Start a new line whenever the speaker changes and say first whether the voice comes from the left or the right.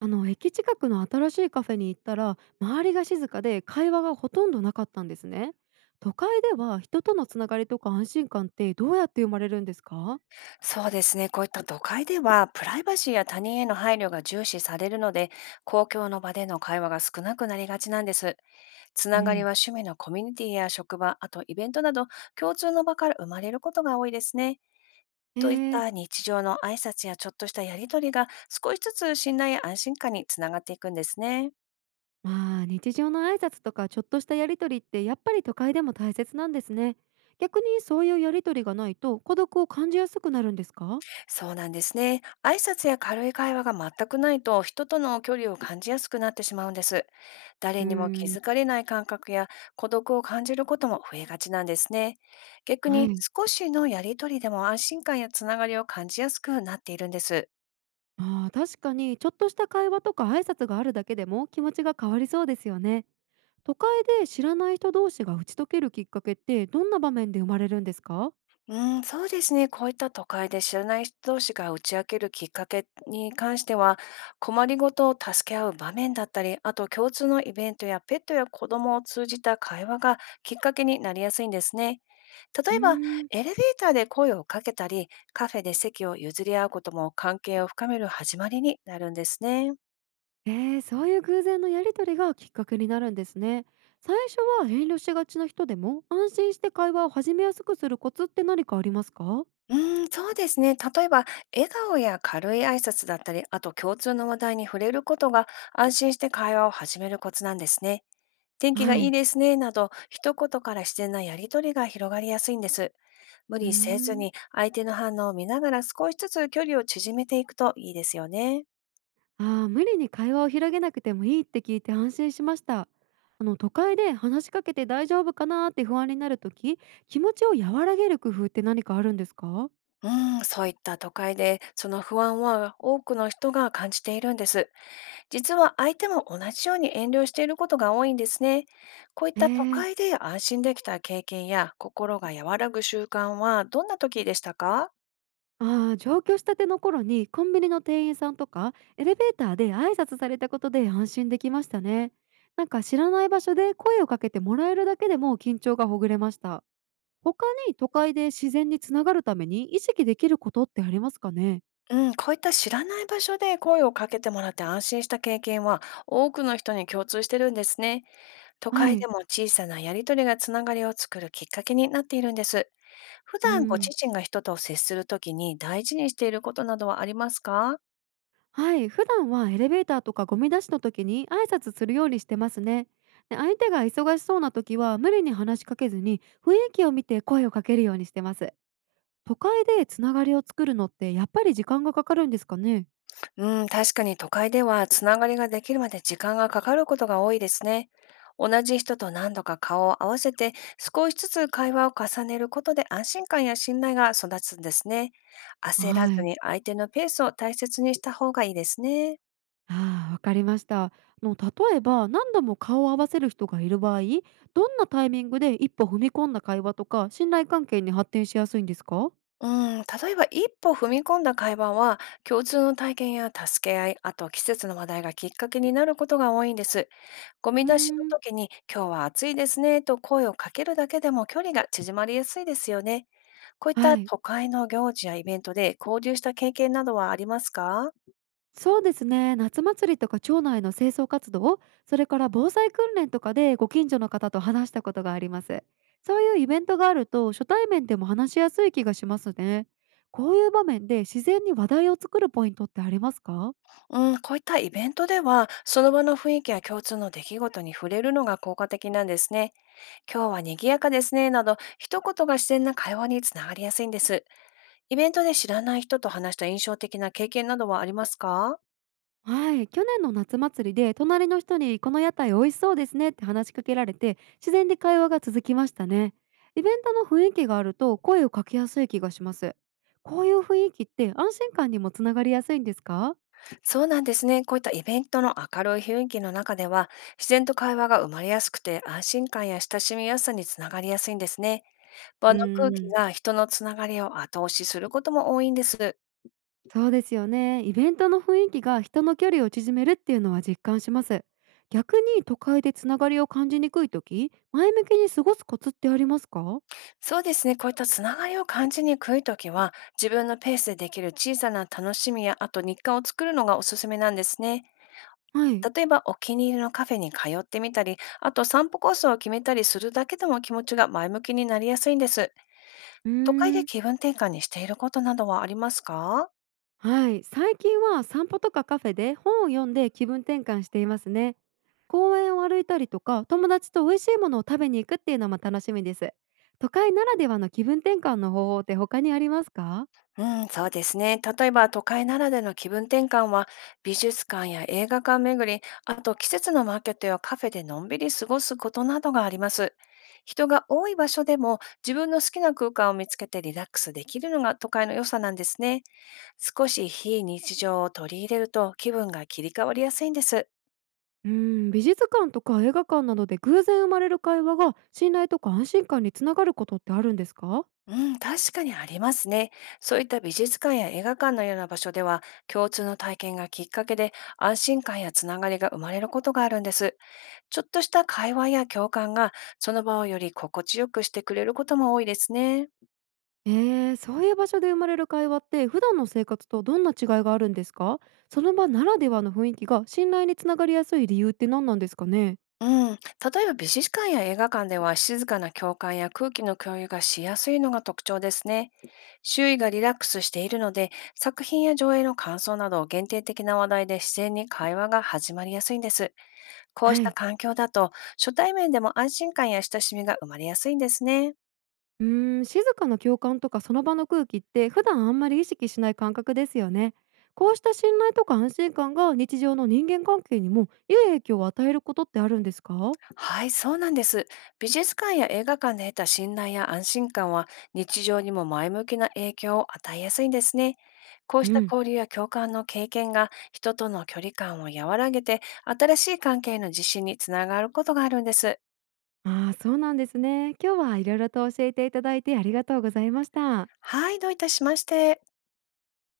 right: あの駅近くの新しいカフェに行ったら、周りが静かで会話がほとんどなかったんですね。都会では人とのつながりとか安心感ってどうやって生まれるんですか？
left: そうですね。こういった都会では、プライバシーや他人への配慮が重視されるので、公共の場での会話が少なくなりがちなんです。つ
right: う
left: ながりは
right: ん。
left: 趣味のコミュニティや職場、あとイベントなど、共通の場から生まれることが多いですね。
right: え
left: といっ
right: ー、
left: た日常の挨拶やちょっとしたやりとりが、少しずつ信頼や安心感につながっていくんですね。
right: まあ日常の挨拶とかちょっとしたやりとりって、やっぱり都会でも大切なんですね。逆にそういうやりとりがないと孤独を感じやすくなるんですか？
left: そうなんですね。挨拶や軽い会話が全くないと、人との距離を感じやすくなってしまうんです。誰
right: うー
left: にも気
right: ん。
left: づかれない感覚や孤独を感じることも増えがちなんですね。逆
right: は
left: に
right: い。
left: 少しのやりとりでも安心感やつながりを感じやすくなっているんです。
right: あー、確かにちょっとした会話とか挨拶があるだけでも気持ちが変わりそうですよね。都会で知らない人同士が打ち解けるきっかけって、どんな場面で生まれるんですか？
left: うん、そうですね。こういった都会で知らない人同士が打ち明けるきっかけに関しては、困りごとを助け合う場面だったり、あと共通のイベントやペットや子供を通じた会話がきっかけになりやすいんですね。
right: う
left: 例
right: ー
left: えば、
right: ん。
left: エレベーターで声をかけたり、カフェで席を譲り合うことも関係を深める始まりになるんですね。
right: そういう偶然のやり取りがきっかけになるんですね。最初は遠慮しがちな人でも安心して会話を始めやすくするコツって何かありますか？は
left: うーん、そうですね。例えば、笑顔や軽い挨拶だったり、あと共通の話題に触れることが安心して会話を始めるコツなんですね。天気が
right: い。
left: いい
right: い。
left: ですね、など、一言から自然なやりとりが広がりやすいんです。無
right: うー
left: 理せず
right: ん。
left: に、相手の反応を見ながら少しずつ距離を縮めていくといいですよね。
right: ああ、無理に会話を広げなくてもいいって聞いて安心しました。あの、都会で話しかけて大丈夫かなーって不安になるとき、気持ちを和らげる工夫って何かあるんですか？
left: うん、そういった都会で、その不安は多くの人が感じているんです。実は相手も同じように遠慮していることが多いんですね。こういっ
right: え
left: た都会
right: え。
left: で安心できた経験や心が和らぐ習慣はどんな時でしたか？
right: ああ、上京したての頃にコンビニの店員さんとかエレベーターで挨拶されたことで安心できましたね。なんか知らない場所で声をかけてもらえるだけでも緊張がほぐれました。他に都会で自然につながるために意識できることってありますかね？
left: うん、こういった知らない場所で声をかけてもらって安心した経験は多くの人に共通してるんですね。都
right: は
left: 会
right: い。
left: でも小さなやりとりがつながりを作るきっかけになっているんです。普
right: う
left: 段ご
right: ん。
left: 自身が人と接するときに大事にしていることなどはありますか？
right: はい。普段はエレベーターとかゴミ出しの時に挨拶するようにしてますね。で、相手が忙しそうな時は無理に話しかけずに、雰囲気を見て声をかけるようにしてます。都会でつながりを作るのって、やっぱり時間がかかるんですかね？
left: うん、確かに都会ではつながりができるまで時間がかかることが多いですね。同じ人と何度か顔を合わせて少しずつ会話を重ねることで安心感や信頼が育つんですね。焦ら
right: は
left: ず
right: い。
left: に相手のペースを大切にした方がいいですね。
right: ああ、わかりました。あの、例えば何度も顔を合わせる人がいる場合、どんなタイミングで一歩踏み込んだ会話とか信頼関係に発展しやすいんですか？
left: うん、例えば一歩踏み込んだ会話は共通の体験や助け合い、あと季節の話題がきっかけになることが多いんです。ゴミ
right: うー
left: 出し
right: ん。
left: の時に今日は暑いですねと声をかけるだけでも距離が縮まりやすいですよね。こういっ
right: は
left: た
right: い。
left: 都会の行事やイベントで交流した経験などはありますか？
right: そうですね、夏祭りとか町内の清掃活動、それから防災訓練とかでご近所の方と話したことがあります。そういうイベントがあると初対面でも話しやすい気がしますね。こういう場面で自然に話題を作るポイントってありますか？
left: うん、こういったイベントでは、その場の雰囲気や共通の出来事に触れるのが効果的なんですね。今日は賑やかですね、など、一言が自然な会話につながりやすいんです。イベントで知らない人と話した印象的な経験などはありますか？
right: はい、去年の夏祭りで隣の人にこの屋台美味しそうですねって話しかけられて、自然に会話が続きましたね。イベントの雰囲気があると声をかけやすい気がします。こういう雰囲気って安心感にもつながりやすいんですか？
left: そうなんですね。こういったイベントの明るい雰囲気の中では、自然と会話が生まれやすくて、安心感や親しみやすさにつながりやすいんですね。
right: う
left: 場
right: ー
left: の空気
right: ん、
left: が人のつながりを後押しすることも多いんです。
right: そうですよね。イベントの雰囲気が人の距離を縮めるっていうのは実感します。逆に都会でつながりを感じにくい時、前向きに過ごすコツってありますか？
left: そうですね、こういったつながりを感じにくいときは、自分のペースでできる小さな楽しみや、あと日課を作るのがおすすめなんですね。
right: はい。
left: 例えば、お気に入りのカフェに通ってみたり、あと散歩コースを決めたりするだけでも気持ちが前向きになりやすいんです。
right: う
left: 都会
right: ー
left: で
right: ん。
left: 気分転換にしていることなどはありますか？
right: はい。最近は散歩とかカフェで本を読んで気分転換していますね。公園を歩いたりとか、友達と美味しいものを食べに行くっていうのも楽しみです。都会ならではの気分転換の方法って他にありますか？
left: うん、そうですね。例えば都会ならでの気分転換は美術館や映画館巡り、あと季節のマーケットやカフェでのんびり過ごすことなどがあります。人が多い場所でも自分の好きな空間を見つけてリラックスできるのが都会の良さなんですね。少し非日常を取り入れると気分が切り替わりやすいんです。
right: うん、美術館とか映画館などで偶然生まれる会話が信頼とか安心感につながることってあるんですか？
left: うん、確かにありますね。そういった美術館や映画館のような場所では共通の体験がきっかけで安心感やつながりが生まれることがあるんです。ちょっとした会話や共感がその場をより心地よくしてくれることも多いですね。
right: えそういう場所で生まれる会話って普段の生活とどんな違いがあるんですか？その場ならではの雰囲気が信頼につながりやすい理由って何なんですかね？
left: うん、例えば美術館や映画館では静かな共感や空気の共有がしやすいのが特徴ですね。周囲がリラックスしているので作品や上映の感想など限定的な話題で自然に会話が始まりやすいんです。こう
right: は
left: した
right: い。
left: 環境だと初対面でも安心感や親しみが生まれやすいんですね。
right: うーん、静かな共感とかその場の空気って普段あんまり意識しない感覚ですよね。こうした信頼とか安心感が日常の人間関係にも良い影響を与えることってあるんですか？
left: はい、そうなんです。美術館や映画館で得た信頼や安心感は日常にも前向きな影響を与えやすいんですね。こう
right: う
left: した
right: ん。
left: 交流や共感の経験が人との距離感を和らげて新しい関係の実施につながることがあるんです。
right: ああ、そうなんですね。今日はいろいろと教えていただいて、ありがとうございました。
left: はい、どういたしまして。